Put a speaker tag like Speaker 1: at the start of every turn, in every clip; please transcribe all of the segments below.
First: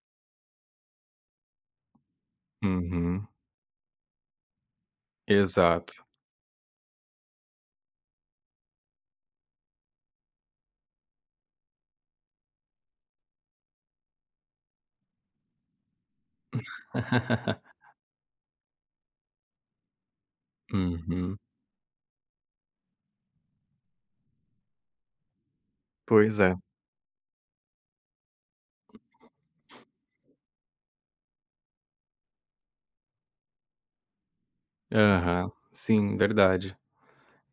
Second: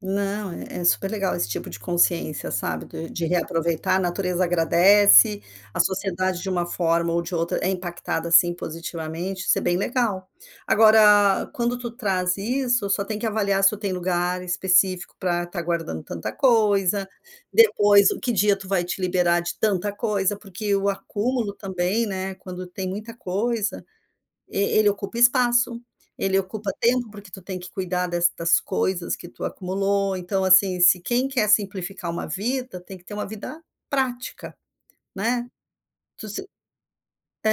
Speaker 1: Não, é é super legal esse tipo de consciência, sabe, de de
Speaker 2: Uhum.
Speaker 1: reaproveitar, a natureza agradece, a
Speaker 2: Exato.
Speaker 1: sociedade de uma forma ou de outra é impactada sim positivamente, isso é bem legal. Agora quando tu traz isso, só tem que avaliar se tu tem lugar específico pra estar guardando tanta coisa, depois o que dia tu vai te liberar de tanta coisa. Porque o
Speaker 2: Uhum.
Speaker 1: acúmulo também, né, quando tem muita coisa e ele ocupa espaço, ele
Speaker 2: Pois é.
Speaker 1: ocupa tempo, porque tu tem que cuidar destas coisas que tu acumulou. Então, assim, se quem quer simplificar uma vida, tem que ter uma vida prática, né.
Speaker 2: Aham, sim,
Speaker 1: Tu se
Speaker 2: verdade.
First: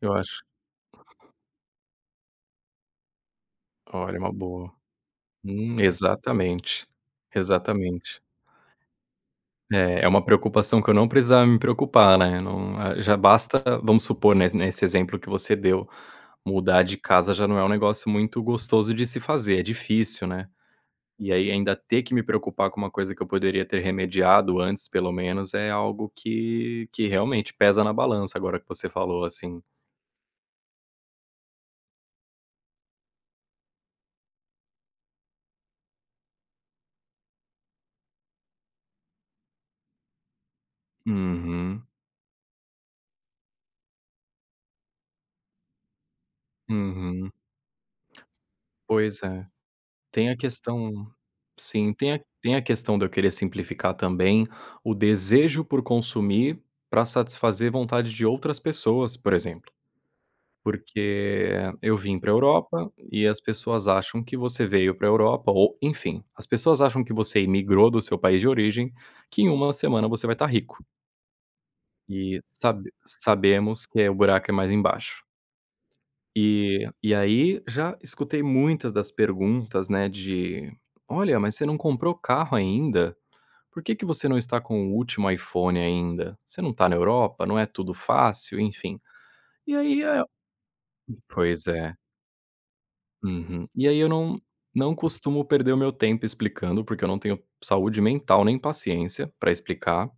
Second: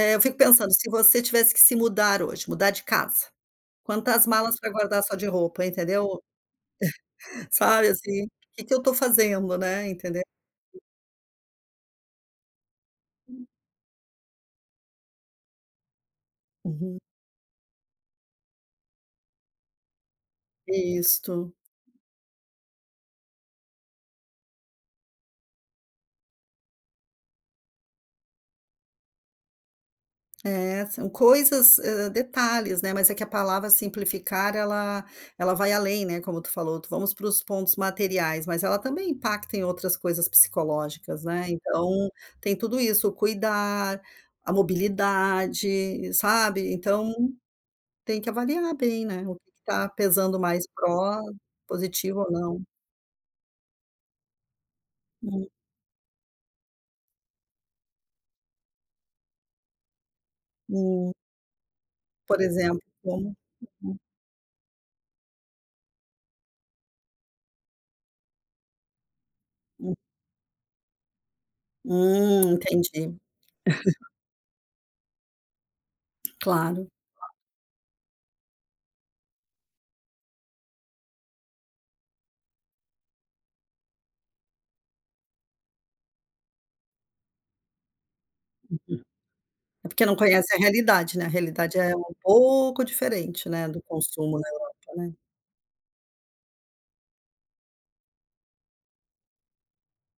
Speaker 2: Eu
Speaker 1: eu fico
Speaker 2: acho
Speaker 1: pensando, se você tivesse que se mudar hoje, mudar de casa,
Speaker 2: Olha, é
Speaker 1: quantas
Speaker 2: uma
Speaker 1: malas pra
Speaker 2: boa.
Speaker 1: guardar só de roupa,
Speaker 2: Hum,
Speaker 1: entendeu.
Speaker 2: exatamente,
Speaker 1: Sabe,
Speaker 2: exatamente.
Speaker 1: assim, "Que que eu tô fazendo?", né,
Speaker 2: É é
Speaker 1: entend
Speaker 2: uma preocupação que eu não precisava me preocupar, né, não já
Speaker 1: Hum.
Speaker 2: basta vamos supor, ne nesse exemplo que você deu, mudar de
Speaker 1: Uhum.
Speaker 2: casa já não é um negócio muito gostoso de se fazer, é difícil, né. E aí
Speaker 1: Isto.
Speaker 2: ainda ter que me preocupar com uma coisa que eu poderia ter remediado antes pelo menos, é algo que que realmente pesa na balança agora que você falou, assim.
Speaker 1: É, são coisas, hã, detalhes, né, mas é que a palavra simplificar ela ela vai além, né, como tu falou, vamos para os pontos materiais, mas ela também impacta em outras coisas psicológicas, né.
Speaker 2: Uhum.
Speaker 1: Então tem tudo isso, o cuidar, a mobilidade, sabe. Então
Speaker 2: Uhum.
Speaker 1: tem que avaliar bem,
Speaker 2: Pois
Speaker 1: né, o que
Speaker 2: é,
Speaker 1: que tá
Speaker 2: tem a
Speaker 1: pesando mais
Speaker 2: questão
Speaker 1: pro
Speaker 2: sim, tem a
Speaker 1: positivo ou
Speaker 2: tem a
Speaker 1: não.
Speaker 2: questão de eu querer simplificar também o
Speaker 1: Hum.
Speaker 2: desejo por consumir pra satisfazer vontade de outras pessoas, por exemplo.
Speaker 1: Hum.
Speaker 2: Porque eu vim pra
Speaker 1: Por exemplo,
Speaker 2: Europa e
Speaker 1: como
Speaker 2: as pessoas
Speaker 1: hhum.
Speaker 2: acham que você veio pra Europa ou enfim, as pessoas acham que você imigrou do seu país de origem, que em 1
Speaker 1: Hum.
Speaker 2: semana você vai estar rico. E
Speaker 1: Hum,
Speaker 2: sab
Speaker 1: entendi.
Speaker 2: sabemos que o buraco é mais embaixo.
Speaker 1: Claro.
Speaker 2: E e
Speaker 1: [unintelligible]
Speaker 2: aí já escutei muitas das perguntas, né, de "Olha, mas você não comprou carro ainda? Por que que você não tá com o último iPhone ainda? Você não tá na Europa, não é tudo fácil?", enfim.
Speaker 1: Uhum.
Speaker 2: E
Speaker 1: É
Speaker 2: aí
Speaker 1: porque não
Speaker 2: é
Speaker 1: conhecem a realidade, né, a
Speaker 2: pois
Speaker 1: realidade é
Speaker 2: é.
Speaker 1: um pouco diferente,
Speaker 2: Uhum.
Speaker 1: né, do
Speaker 2: E aí eu
Speaker 1: consumo
Speaker 2: não
Speaker 1: na Europa,
Speaker 2: não
Speaker 1: né.
Speaker 2: costumo perder o meu tempo explicando, porque eu não tenho saúde mental nem paciência pra explicar.